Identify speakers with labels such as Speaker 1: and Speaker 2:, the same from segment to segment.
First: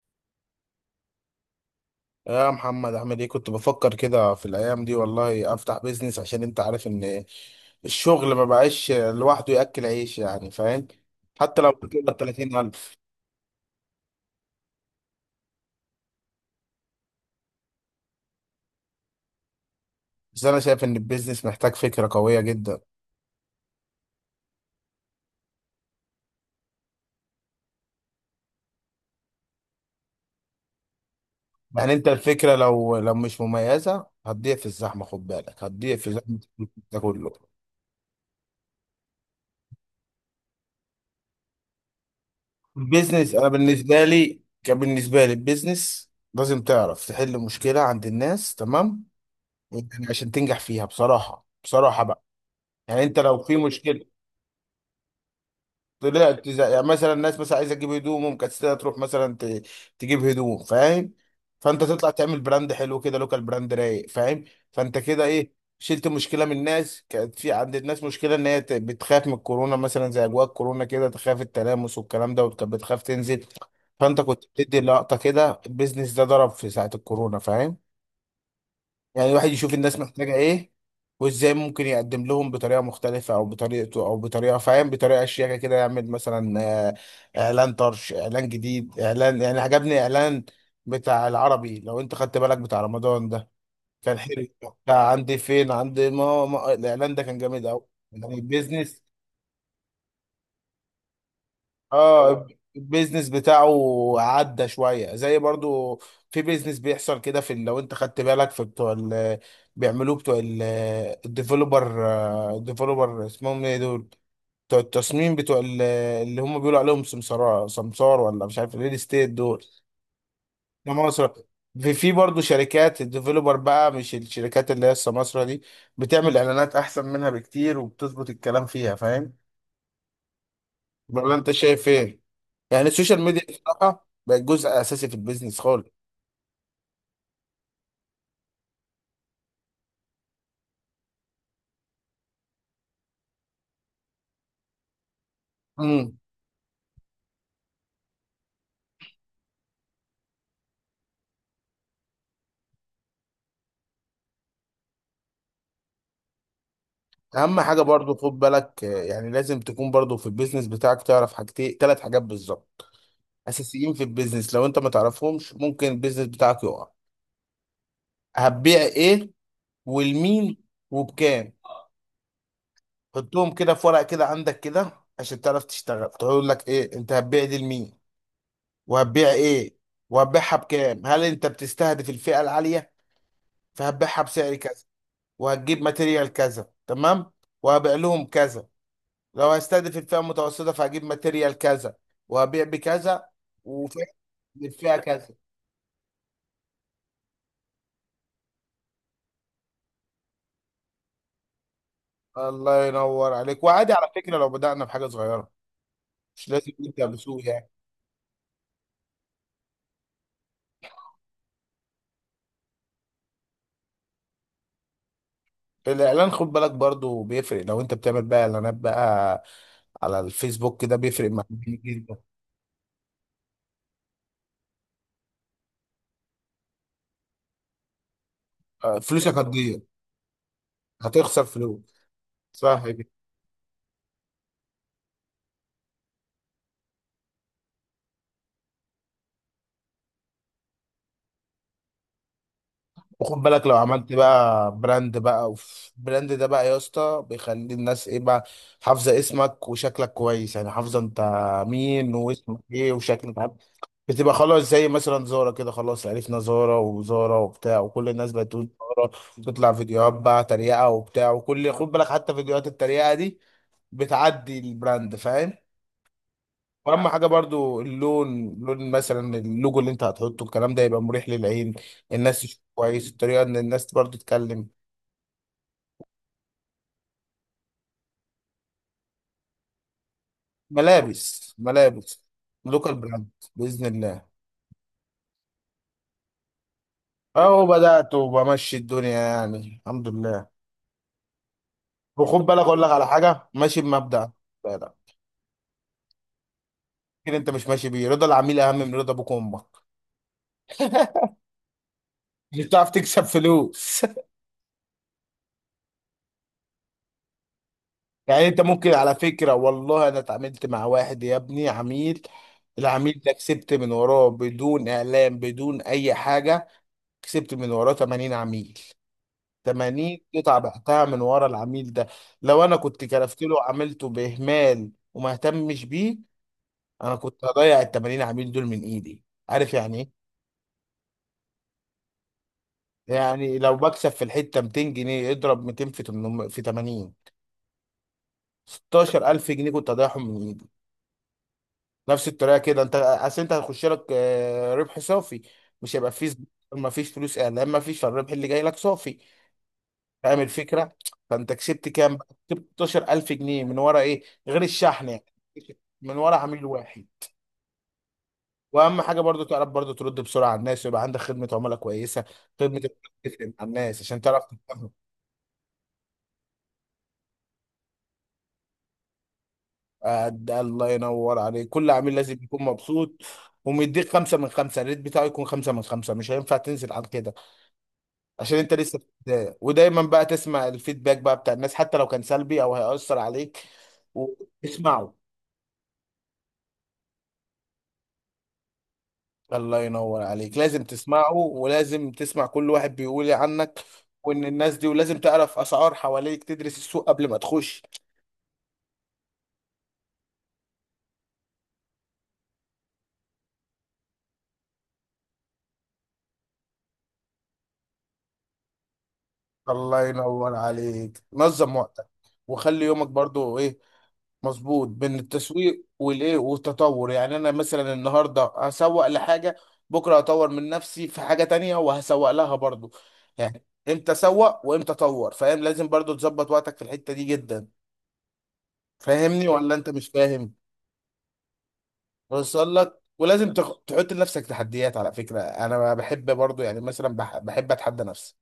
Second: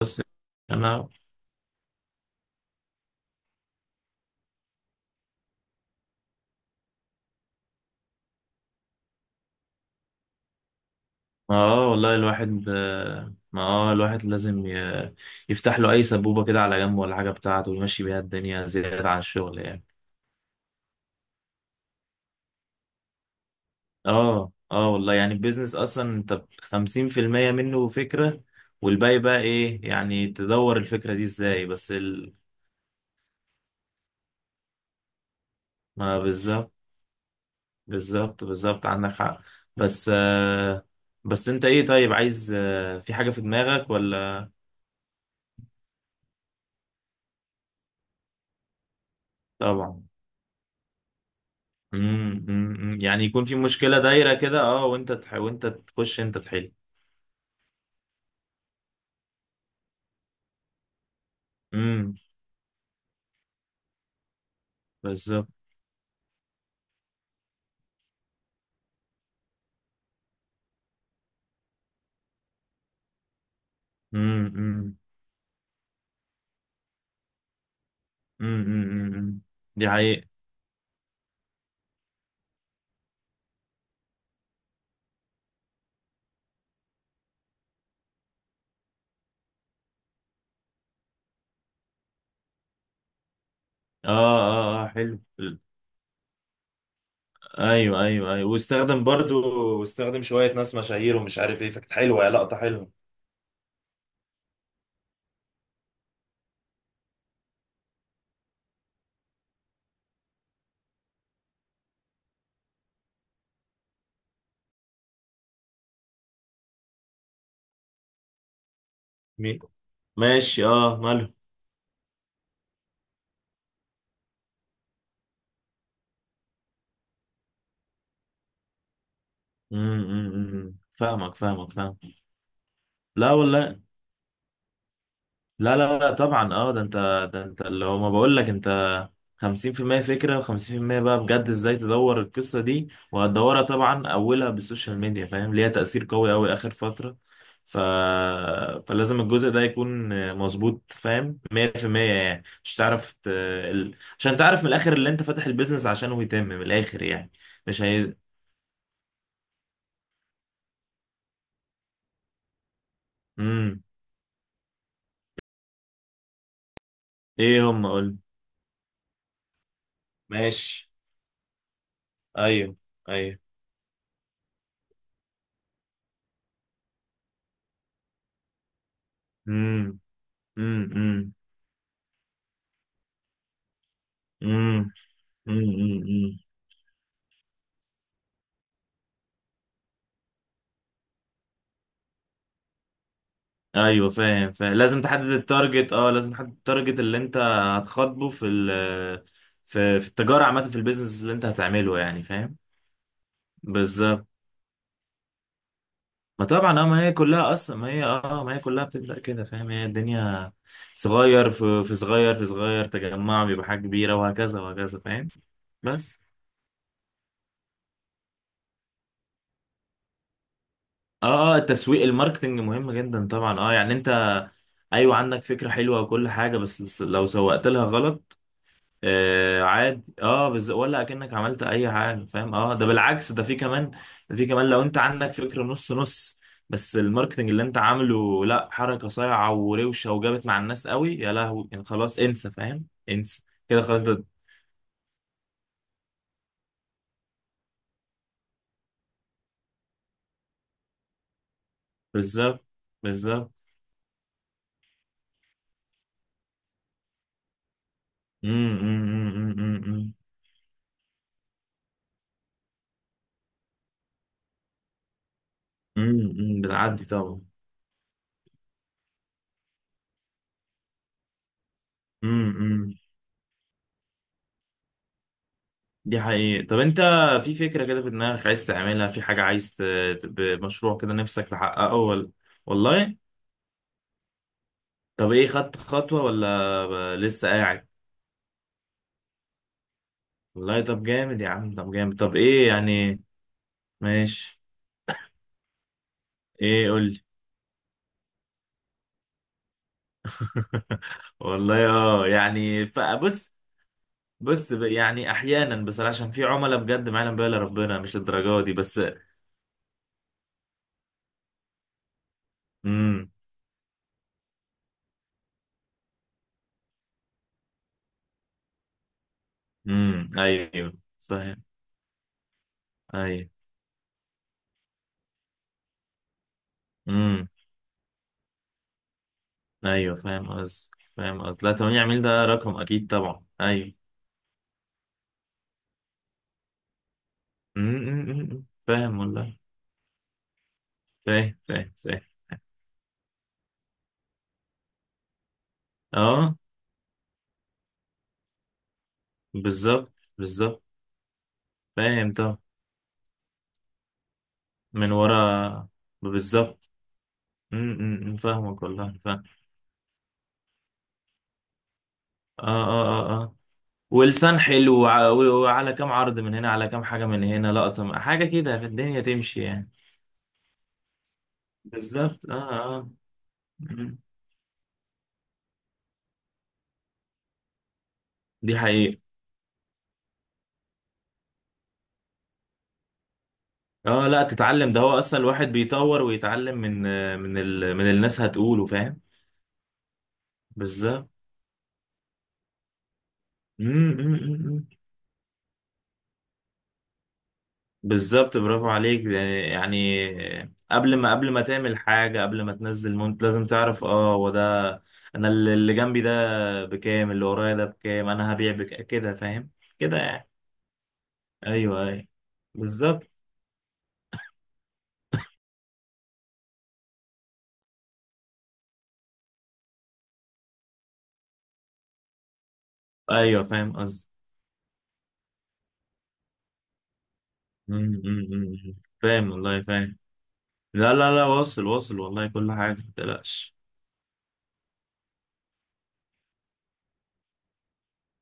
Speaker 1: بس انا
Speaker 2: يا محمد عامل ايه؟ كنت بفكر كده في الايام دي والله افتح بيزنس، عشان انت عارف ان الشغل ما بقاش لوحده ياكل عيش، يعني فاهم؟ حتى لو
Speaker 1: اه
Speaker 2: بتقبض
Speaker 1: والله الواحد
Speaker 2: 30,000.
Speaker 1: آه، ما الواحد لازم يفتح له اي سبوبه كده على جنب ولا حاجه بتاعته ويمشي بيها الدنيا زياده عن الشغل يعني.
Speaker 2: بس انا شايف ان البيزنس محتاج فكره قويه جدا.
Speaker 1: اه والله يعني البيزنس اصلا انت 50% منه فكره، والباقي بقى ايه؟ يعني تدور الفكره دي ازاي؟
Speaker 2: يعني انت الفكره لو مش مميزه هتضيع في الزحمه، خد بالك هتضيع في
Speaker 1: ما
Speaker 2: زحمه
Speaker 1: بالظبط،
Speaker 2: ده كله.
Speaker 1: بالظبط، بالظبط، عندك حق. بس آه بس انت ايه؟ طيب، عايز في حاجه
Speaker 2: البيزنس
Speaker 1: في
Speaker 2: انا،
Speaker 1: دماغك
Speaker 2: بالنسبه لي
Speaker 1: ولا؟
Speaker 2: كان، بالنسبه لي البيزنس لازم تعرف تحل مشكله عند الناس، تمام؟ يعني
Speaker 1: طبعا.
Speaker 2: عشان تنجح فيها بصراحه، بصراحه بقى. يعني انت
Speaker 1: يعني
Speaker 2: لو
Speaker 1: يكون في
Speaker 2: في
Speaker 1: مشكلة
Speaker 2: مشكله
Speaker 1: دايرة كده، وانت تخش، انت
Speaker 2: طلعت، زي
Speaker 1: تحل.
Speaker 2: يعني مثلا الناس مثلا عايزه تجيب هدوم ومكسله تروح مثلا تجيب هدوم، فاهم؟ فانت تطلع
Speaker 1: امم،
Speaker 2: تعمل براند حلو كده، لوكال براند رايق، فاهم؟ فانت كده
Speaker 1: بالظبط.
Speaker 2: ايه، شلت مشكله من الناس. كانت في عند الناس مشكله ان هي بتخاف من الكورونا مثلا، زي اجواء الكورونا كده، تخاف التلامس والكلام ده، وكانت بتخاف تنزل. فانت كنت
Speaker 1: امم،
Speaker 2: بتدي
Speaker 1: امم،
Speaker 2: لقطه كده، البيزنس ده ضرب في ساعه الكورونا، فاهم؟
Speaker 1: امم، أمم،
Speaker 2: يعني
Speaker 1: أمم.
Speaker 2: الواحد يشوف
Speaker 1: دي
Speaker 2: الناس
Speaker 1: حقيقة.
Speaker 2: محتاجة ايه، وازاي ممكن يقدم لهم بطريقة مختلفة، او بطريقته، او بطريقة، فاهم، بطريقة شياكة كده. يعمل مثلا آه، اعلان طرش، اعلان جديد، اعلان، يعني عجبني اعلان بتاع العربي، لو انت خدت بالك، بتاع رمضان ده،
Speaker 1: اه،
Speaker 2: كان حلو.
Speaker 1: اه، اه،
Speaker 2: بتاع
Speaker 1: حلو.
Speaker 2: عندي فين عندي ماما، الاعلان ده كان جامد قوي.
Speaker 1: ايوه، ايوه،
Speaker 2: يعني
Speaker 1: ايوه،
Speaker 2: بيزنس.
Speaker 1: واستخدم شوية ناس مشاهير ومش عارف ايه، فكانت حلوة، يا
Speaker 2: اه،
Speaker 1: لقطة حلوة.
Speaker 2: البيزنس بتاعه عدى شويه. زي برضو في بيزنس بيحصل كده في لو انت خدت بالك في بتوع ال بيعملوه بتوع ال- الديفلوبر الديفلوبر اسمهم ايه دول؟ بتوع التصميم، اللي هم بيقولوا عليهم سمسار، سمسار، ولا مش عارف، الريل استيت
Speaker 1: مين؟
Speaker 2: دول،
Speaker 1: ماشي، اه، ماله.
Speaker 2: سمسرة. في برضه شركات الديفلوبر بقى، مش الشركات اللي هي السمسرة دي، بتعمل اعلانات احسن منها بكتير، وبتظبط الكلام فيها، فاهم؟
Speaker 1: امم، أمم، أمم،
Speaker 2: ولا
Speaker 1: فاهمك،
Speaker 2: انت
Speaker 1: فاهمك،
Speaker 2: شايف
Speaker 1: فاهم.
Speaker 2: ايه؟ يعني السوشيال
Speaker 1: لا
Speaker 2: ميديا
Speaker 1: والله،
Speaker 2: بصراحه بقت جزء اساسي في البيزنس
Speaker 1: لا،
Speaker 2: خالص.
Speaker 1: لا، لا، طبعا، ده انت اللي هو ما بقول لك انت 50% فكرة وخمسين في المية بقى، بجد ازاي تدور القصة دي؟ وهتدورها طبعا أولها بالسوشيال ميديا، فاهم، ليها تأثير
Speaker 2: امم،
Speaker 1: قوي أوي آخر فترة. ف... فلازم الجزء ده يكون مظبوط، فاهم، 100% يعني. مش تعرف عشان تعرف من الآخر اللي أنت فاتح البيزنس عشانه يتم من الآخر يعني.
Speaker 2: اهم حاجه
Speaker 1: مش
Speaker 2: برضو
Speaker 1: هي.
Speaker 2: خد بالك، يعني لازم تكون برضو في البيزنس بتاعك تعرف حاجتين، ثلاث حاجات بالظبط
Speaker 1: مم.
Speaker 2: اساسيين في البيزنس، لو انت ما تعرفهمش ممكن البيزنس بتاعك يقع.
Speaker 1: إيه هم، قول.
Speaker 2: هتبيع ايه؟ والمين؟
Speaker 1: ماشي،
Speaker 2: وبكام؟
Speaker 1: أيوه، أيوه،
Speaker 2: حطهم كده في ورقه كده عندك، كده عشان تعرف تشتغل. تقول لك ايه، انت هتبيع دي لمين؟ وهتبيع ايه؟
Speaker 1: مم،
Speaker 2: وهتبيعها
Speaker 1: مم،
Speaker 2: بكام؟ هل
Speaker 1: مم،
Speaker 2: انت بتستهدف الفئه العاليه، فهتبيعها بسعر
Speaker 1: مم،
Speaker 2: كذا،
Speaker 1: مم،
Speaker 2: وهتجيب
Speaker 1: مم.
Speaker 2: ماتيريال كذا، تمام، وهبيع لهم كذا. لو هستهدف الفئة المتوسطة، فهجيب ماتيريال كذا، وهبيع بكذا،
Speaker 1: ايوه،
Speaker 2: وفئة،
Speaker 1: فاهم، فاهم،
Speaker 2: الفئة كذا.
Speaker 1: لازم تحدد التارجت اللي انت هتخاطبه في التجاره عامه، في البيزنس اللي انت هتعمله يعني، فاهم.
Speaker 2: الله ينور عليك. وعادي على
Speaker 1: بالظبط.
Speaker 2: فكرة لو بدأنا بحاجة صغيرة،
Speaker 1: ما
Speaker 2: مش
Speaker 1: طبعا،
Speaker 2: لازم نبدأ بسوق، يعني.
Speaker 1: ما هي كلها بتبدا كده فاهم. هي الدنيا صغير في صغير في صغير، تجمع بيبقى حاجه كبيره، وهكذا وهكذا فاهم. بس.
Speaker 2: الإعلان خد بالك برضو بيفرق، لو أنت بتعمل بقى إعلانات بقى على الفيسبوك كده بيفرق معاك
Speaker 1: اه التسويق،
Speaker 2: جدا.
Speaker 1: الماركتنج مهم جدا طبعا. اه يعني انت ايوه عندك فكره حلوه وكل حاجه، بس لو سوقت لها غلط.
Speaker 2: فلوسك
Speaker 1: آه،
Speaker 2: هتضيع،
Speaker 1: عادي، ولا اكنك
Speaker 2: هتخسر
Speaker 1: عملت اي
Speaker 2: فلوس،
Speaker 1: حاجه فاهم. اه
Speaker 2: صح
Speaker 1: ده
Speaker 2: كده.
Speaker 1: بالعكس، ده في كمان. ده في كمان لو انت عندك فكره نص نص، بس الماركتنج اللي انت عامله، لا، حركه صايعه وروشه وجابت مع الناس قوي يا لهوي يعني، خلاص انسى فاهم،
Speaker 2: وخد
Speaker 1: انسى
Speaker 2: بالك لو
Speaker 1: كده خلاص
Speaker 2: عملت بقى براند بقى، اوف، براند ده بقى يا اسطى بيخلي الناس ايه بقى، حافظه اسمك وشكلك كويس. يعني حافظه انت مين، واسمك
Speaker 1: بالظبط،
Speaker 2: ايه، وشكلك عامل
Speaker 1: بالظبط،
Speaker 2: إيه. بتبقى خلاص زي مثلا زارة كده، خلاص عرفنا زارة وزارة وبتاع، وكل الناس بقت تقول
Speaker 1: امم،
Speaker 2: زارة،
Speaker 1: امم،
Speaker 2: وتطلع فيديوهات
Speaker 1: امم،
Speaker 2: بقى تريقة وبتاع، وكل، خد بالك حتى فيديوهات التريقة دي بتعدي البراند، فاهم؟
Speaker 1: امم، بتعدي
Speaker 2: واهم حاجه
Speaker 1: طبعا.
Speaker 2: برضو اللون، لون مثلا اللوجو اللي انت هتحطه، الكلام ده يبقى مريح للعين، الناس تشوف
Speaker 1: امم،
Speaker 2: كويس. الطريقه ان الناس برضو تتكلم.
Speaker 1: دي حقيقة. طب انت في فكرة كده في دماغك، عايز تعملها، في حاجة عايز مشروع كده نفسك
Speaker 2: ملابس،
Speaker 1: تحققه
Speaker 2: ملابس
Speaker 1: ولا؟
Speaker 2: لوكال
Speaker 1: والله.
Speaker 2: براند، باذن الله.
Speaker 1: طب ايه، خدت خطوة ولا لسه
Speaker 2: اهو
Speaker 1: قاعد؟
Speaker 2: بدات وبمشي الدنيا، يعني الحمد لله.
Speaker 1: والله، طب جامد يا عم، طب جامد. طب
Speaker 2: وخد بالك
Speaker 1: ايه
Speaker 2: اقول لك على
Speaker 1: يعني؟
Speaker 2: حاجه، ماشي بمبدأ،
Speaker 1: ماشي،
Speaker 2: لا لا،
Speaker 1: ايه، قولي.
Speaker 2: كده انت مش ماشي بيه. رضا العميل اهم من رضا ابوك وامك،
Speaker 1: والله،
Speaker 2: مش
Speaker 1: يعني
Speaker 2: بتعرف تكسب
Speaker 1: فبص.
Speaker 2: فلوس.
Speaker 1: بص، يعني احيانا بصراحة، عشان في عملاء بجد ما يعلم بها الا ربنا، مش
Speaker 2: يعني انت
Speaker 1: للدرجة دي
Speaker 2: ممكن،
Speaker 1: بس.
Speaker 2: على فكرة والله انا اتعاملت مع واحد يا ابني عميل، العميل
Speaker 1: امم،
Speaker 2: ده كسبت من وراه بدون اعلان، بدون اي حاجة، كسبت من وراه 80 عميل. 80
Speaker 1: امم،
Speaker 2: قطعة
Speaker 1: ايوه،
Speaker 2: بعتها من ورا
Speaker 1: فاهم.
Speaker 2: العميل ده. لو انا كنت كرفت
Speaker 1: ايوه،
Speaker 2: له وعملته باهمال وما اهتمش بيه، انا كنت
Speaker 1: امم،
Speaker 2: هضيع ال 80 عميل دول من ايدي. عارف يعني
Speaker 1: ايوه،
Speaker 2: ايه؟
Speaker 1: فاهم قصدي. فاهم قصدي، لا 8 عميل ده رقم اكيد، طبعا،
Speaker 2: يعني لو
Speaker 1: ايوه.
Speaker 2: بكسب في الحتة 200 جنيه، اضرب 200 في 800 في 80،
Speaker 1: امم، أمم، أمم، فاهم
Speaker 2: 16000
Speaker 1: والله،
Speaker 2: جنيه كنت هضيعهم من ايدي.
Speaker 1: فاهم. فاهم، فاهم،
Speaker 2: نفس الطريقه كده انت، اصل انت هيخش لك ربح صافي، مش هيبقى فيه،
Speaker 1: اه.
Speaker 2: ما فيش فلوس اعلان، ما فيش، فالربح اللي جاي لك صافي،
Speaker 1: بالظبط،
Speaker 2: فاهم
Speaker 1: بالظبط،
Speaker 2: الفكره؟ فانت كسبت كام بقى؟
Speaker 1: فاهم طبعا،
Speaker 2: كسبت 16,000 جنيه من ورا ايه، غير الشحن
Speaker 1: من
Speaker 2: يعني،
Speaker 1: ورا،
Speaker 2: من ورا عميل
Speaker 1: بالظبط.
Speaker 2: واحد.
Speaker 1: م- م- م، فاهمك
Speaker 2: واهم
Speaker 1: والله،
Speaker 2: حاجه
Speaker 1: فاهم.
Speaker 2: برضو تعرف برضو ترد بسرعه على الناس، ويبقى عندك خدمه عملاء كويسه،
Speaker 1: اه،
Speaker 2: خدمه عملاء
Speaker 1: اه، اه،
Speaker 2: تفرق
Speaker 1: اه.
Speaker 2: مع الناس، عشان تعرف
Speaker 1: ولسان
Speaker 2: تتفاهم.
Speaker 1: حلو، وعلى كام عرض من هنا، على كام حاجة من هنا، لقطة، حاجة كده في الدنيا تمشي يعني.
Speaker 2: ده الله ينور عليك، كل عميل لازم
Speaker 1: بالظبط،
Speaker 2: يكون مبسوط، ومديك
Speaker 1: م.
Speaker 2: خمسة من خمسة، الريت بتاعه يكون خمسة من خمسة، مش هينفع تنزل عن كده، عشان انت
Speaker 1: دي
Speaker 2: لسه في
Speaker 1: حقيقة.
Speaker 2: البدايه. ودايما بقى تسمع الفيدباك بقى بتاع الناس، حتى لو كان سلبي او هيأثر عليك،
Speaker 1: اه، لا تتعلم، ده
Speaker 2: وتسمعه.
Speaker 1: هو اصلا الواحد بيطور ويتعلم من من الناس هتقوله، فاهم.
Speaker 2: الله ينور عليك، لازم
Speaker 1: بالظبط.
Speaker 2: تسمعه، ولازم تسمع كل واحد بيقول إيه عنك، وان الناس دي،
Speaker 1: م.
Speaker 2: ولازم تعرف اسعار حواليك، تدرس السوق قبل ما تخش.
Speaker 1: بالظبط، برافو عليك. يعني قبل ما تعمل حاجة، قبل ما تنزل مونت لازم تعرف، هو ده. انا اللي جنبي ده بكام، اللي ورايا ده بكام، انا هبيع بك كده فاهم
Speaker 2: الله
Speaker 1: كده يعني.
Speaker 2: ينور عليك، نظم
Speaker 1: ايوه،
Speaker 2: وقتك،
Speaker 1: ايوه،
Speaker 2: وخلي يومك
Speaker 1: بالظبط،
Speaker 2: برضو ايه، مظبوط بين التسويق والايه والتطور. يعني انا مثلا النهارده هسوق لحاجه، بكره هطور من نفسي في حاجه تانية، وهسوق لها برضو.
Speaker 1: ايوه،
Speaker 2: يعني
Speaker 1: فاهم
Speaker 2: امتى
Speaker 1: قصدي.
Speaker 2: سوق، وامتى طور، فاهم؟ لازم برضو تظبط وقتك في الحته دي جدا.
Speaker 1: أمم، أمم، أمم،
Speaker 2: فاهمني
Speaker 1: فاهم
Speaker 2: ولا
Speaker 1: والله،
Speaker 2: انت مش
Speaker 1: فاهم.
Speaker 2: فاهم؟
Speaker 1: لا، لا، لا، واصل، واصل والله، كل
Speaker 2: وصل
Speaker 1: حاجة
Speaker 2: لك، ولازم
Speaker 1: متقلقش.
Speaker 2: تحط لنفسك تحديات. على فكره انا بحب برضو، يعني مثلا بحب اتحدى نفسي.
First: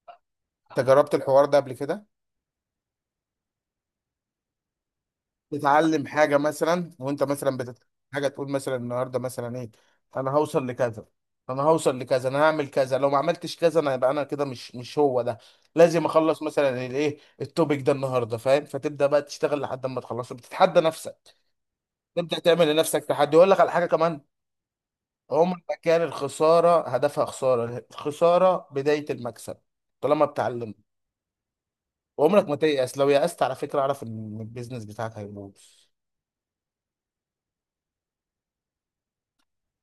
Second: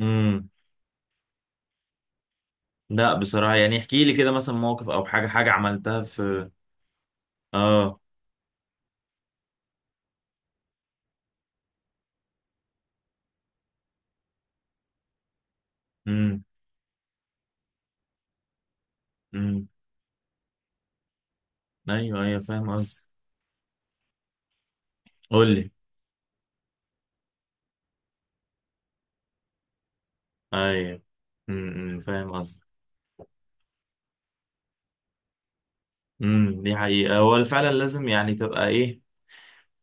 Speaker 1: امم،
Speaker 2: انت جربت الحوار ده قبل كده؟
Speaker 1: لا بصراحة، يعني احكي لي كده، مثلا موقف او حاجة عملتها
Speaker 2: تتعلم حاجه
Speaker 1: في.
Speaker 2: مثلا، وانت مثلا بتتعلم
Speaker 1: اه،
Speaker 2: حاجه تقول مثلا النهارده مثلا ايه، انا هوصل لكذا، انا هوصل لكذا، انا هعمل كذا، لو ما عملتش كذا انا، يبقى انا كده مش هو ده. لازم اخلص
Speaker 1: امم،
Speaker 2: مثلا الايه، التوبيك ده النهارده، فاهم؟ فتبدا بقى تشتغل
Speaker 1: امم،
Speaker 2: لحد ما تخلصه، بتتحدى نفسك،
Speaker 1: ايوه،
Speaker 2: تبدا
Speaker 1: ايوه،
Speaker 2: تعمل
Speaker 1: فاهم
Speaker 2: لنفسك
Speaker 1: قصدي.
Speaker 2: تحدي. اقول لك على حاجه كمان،
Speaker 1: قول
Speaker 2: عمر
Speaker 1: لي،
Speaker 2: ما كان الخساره هدفها خساره، الخساره بدايه المكسب، طالما بتعلم.
Speaker 1: ايوه. امم، أمم، فاهم
Speaker 2: وعمرك ما
Speaker 1: قصدي.
Speaker 2: تيأس. لو يأست على فكره اعرف ان البيزنس بتاعك هيبوظ.
Speaker 1: امم، دي حقيقة، هو فعلا لازم يعني تبقى ايه،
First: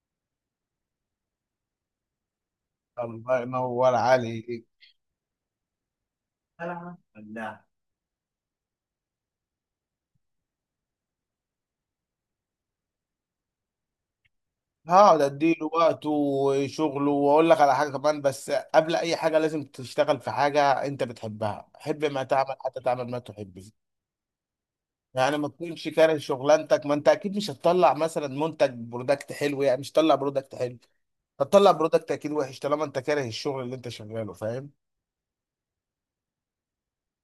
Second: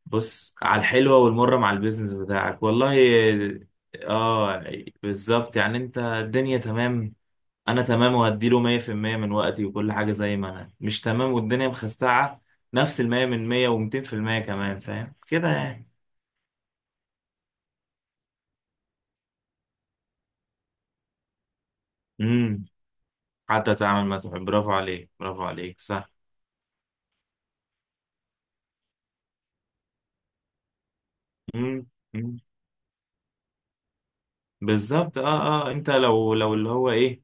Speaker 1: بص على الحلوة والمرة مع البيزنس بتاعك والله.
Speaker 2: الله ينور
Speaker 1: اه،
Speaker 2: عليك.
Speaker 1: بالظبط يعني. انت الدنيا
Speaker 2: ألعب
Speaker 1: تمام،
Speaker 2: لا،
Speaker 1: انا تمام وهديله 100% من وقتي وكل حاجة. زي ما انا مش تمام والدنيا مخستعة، نفس المية من مية ومتين في المية كمان، فاهم
Speaker 2: هقعد
Speaker 1: كده
Speaker 2: اديله
Speaker 1: يعني.
Speaker 2: وقته وشغله. واقول لك على حاجه كمان، بس قبل اي حاجه لازم تشتغل في حاجه انت بتحبها. حب ما تعمل،
Speaker 1: امم،
Speaker 2: حتى تعمل ما تحب.
Speaker 1: حتى تعمل ما تحب، برافو عليك،
Speaker 2: يعني
Speaker 1: برافو
Speaker 2: ما
Speaker 1: عليك،
Speaker 2: تكونش
Speaker 1: صح.
Speaker 2: كاره شغلانتك، ما انت اكيد مش هتطلع مثلا منتج، برودكت حلو، يعني مش هتطلع برودكت حلو، هتطلع
Speaker 1: امم،
Speaker 2: برودكت اكيد
Speaker 1: أمم.
Speaker 2: وحش طالما انت كاره الشغل اللي انت شغاله، فاهم؟
Speaker 1: بالظبط، انت لو اللي هو ايه،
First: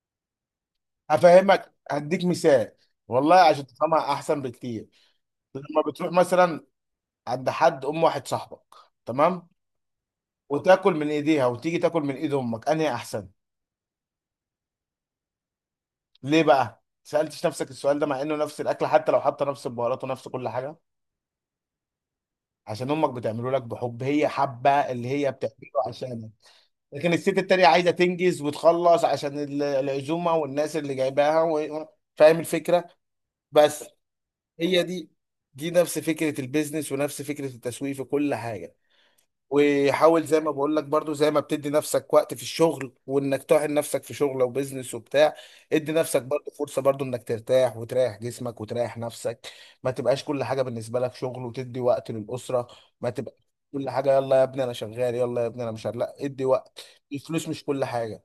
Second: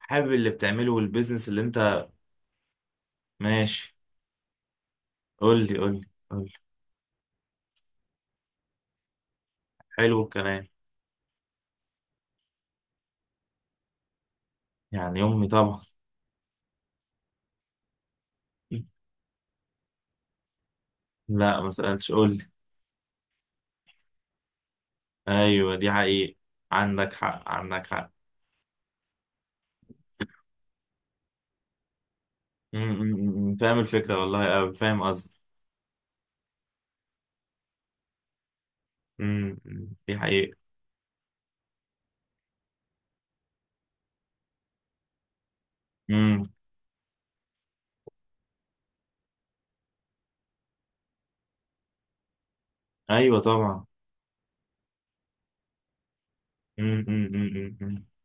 Speaker 1: حابب اللي بتعمله، والبيزنس اللي
Speaker 2: هفهمك،
Speaker 1: انت.
Speaker 2: هديك مثال والله عشان
Speaker 1: ماشي،
Speaker 2: تفهمها احسن بكتير.
Speaker 1: قول لي،
Speaker 2: لما
Speaker 1: قول لي،
Speaker 2: بتروح
Speaker 1: قول لي.
Speaker 2: مثلا عند حد، ام واحد صاحبك، تمام،
Speaker 1: حلو الكلام.
Speaker 2: وتاكل من ايديها، وتيجي تاكل من ايد امك، انهي احسن؟
Speaker 1: يعني امي طبعا.
Speaker 2: ليه بقى سالتش نفسك السؤال ده، مع انه نفس الاكل، حتى لو حاطه نفس البهارات ونفس كل حاجه؟
Speaker 1: لا، ما سألتش، قول لي.
Speaker 2: عشان امك بتعمله لك بحب، هي حابه اللي هي بتعمله
Speaker 1: ايوه، دي
Speaker 2: عشانك.
Speaker 1: حقيقة،
Speaker 2: لكن
Speaker 1: عندك
Speaker 2: الست
Speaker 1: حق،
Speaker 2: التانية
Speaker 1: عندك
Speaker 2: عايزه
Speaker 1: حق.
Speaker 2: تنجز وتخلص عشان العزومه والناس اللي جايباها و، فاهم الفكره؟
Speaker 1: فاهم
Speaker 2: بس،
Speaker 1: الفكرة والله قوي،
Speaker 2: هي
Speaker 1: فاهم
Speaker 2: دي،
Speaker 1: قصدي.
Speaker 2: دي نفس فكره البيزنس، ونفس فكره التسويق في كل حاجه.
Speaker 1: م- دي
Speaker 2: وحاول، زي ما
Speaker 1: حقيقة.
Speaker 2: بقول لك برضو، زي ما بتدي نفسك وقت في الشغل، وانك طاحن نفسك في شغل او بيزنس وبتاع، ادي نفسك
Speaker 1: م-
Speaker 2: برضو فرصة برضو انك ترتاح، وتريح جسمك، وتريح نفسك. ما تبقاش كل حاجة بالنسبة لك شغل، وتدي وقت للأسرة، ما تبقى
Speaker 1: ايوه طبعا.
Speaker 2: كل حاجة يلا يا ابني انا شغال، يلا يا ابني انا مش شغال. لا، ادي وقت. الفلوس مش كل
Speaker 1: م.
Speaker 2: حاجة،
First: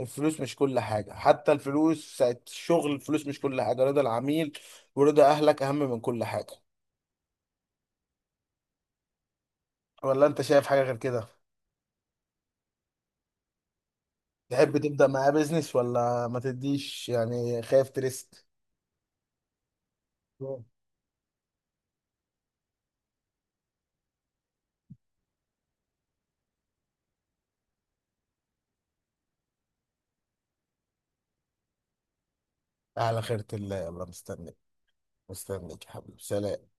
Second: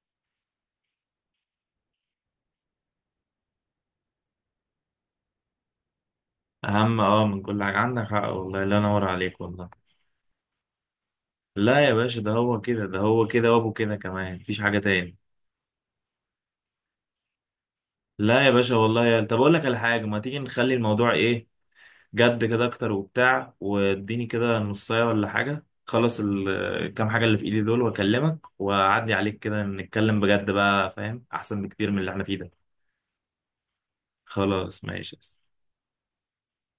Speaker 2: الفلوس مش كل حاجة، حتى الفلوس ساعة الشغل، الفلوس مش كل حاجة، رضا العميل، ورضا أهلك، أهم من كل حاجة.
Speaker 1: اهم من كل حاجة، عندك حق والله، لا نور عليك والله.
Speaker 2: ولا أنت شايف حاجة غير كده؟
Speaker 1: لا يا باشا، ده هو كده، ده هو كده وابو كده كمان، مفيش
Speaker 2: تحب
Speaker 1: حاجة
Speaker 2: تبدأ
Speaker 1: تاني.
Speaker 2: معاه بيزنس، ولا ما تديش، يعني خايف
Speaker 1: لا
Speaker 2: تريسك؟
Speaker 1: يا باشا والله يا، طب اقول لك على حاجة، ما تيجي
Speaker 2: مم.
Speaker 1: نخلي الموضوع ايه جد كده اكتر وبتاع، واديني كده نصايه ولا حاجه، خلص الكام حاجه اللي في ايدي دول واكلمك واعدي عليك كده نتكلم بجد بقى، فاهم احسن بكتير من اللي احنا فيه ده.
Speaker 2: على خيرة الله، يلا مستنيك.
Speaker 1: خلاص، ماشي يا أسطى.
Speaker 2: مستنيك يا حبيبي، سلام.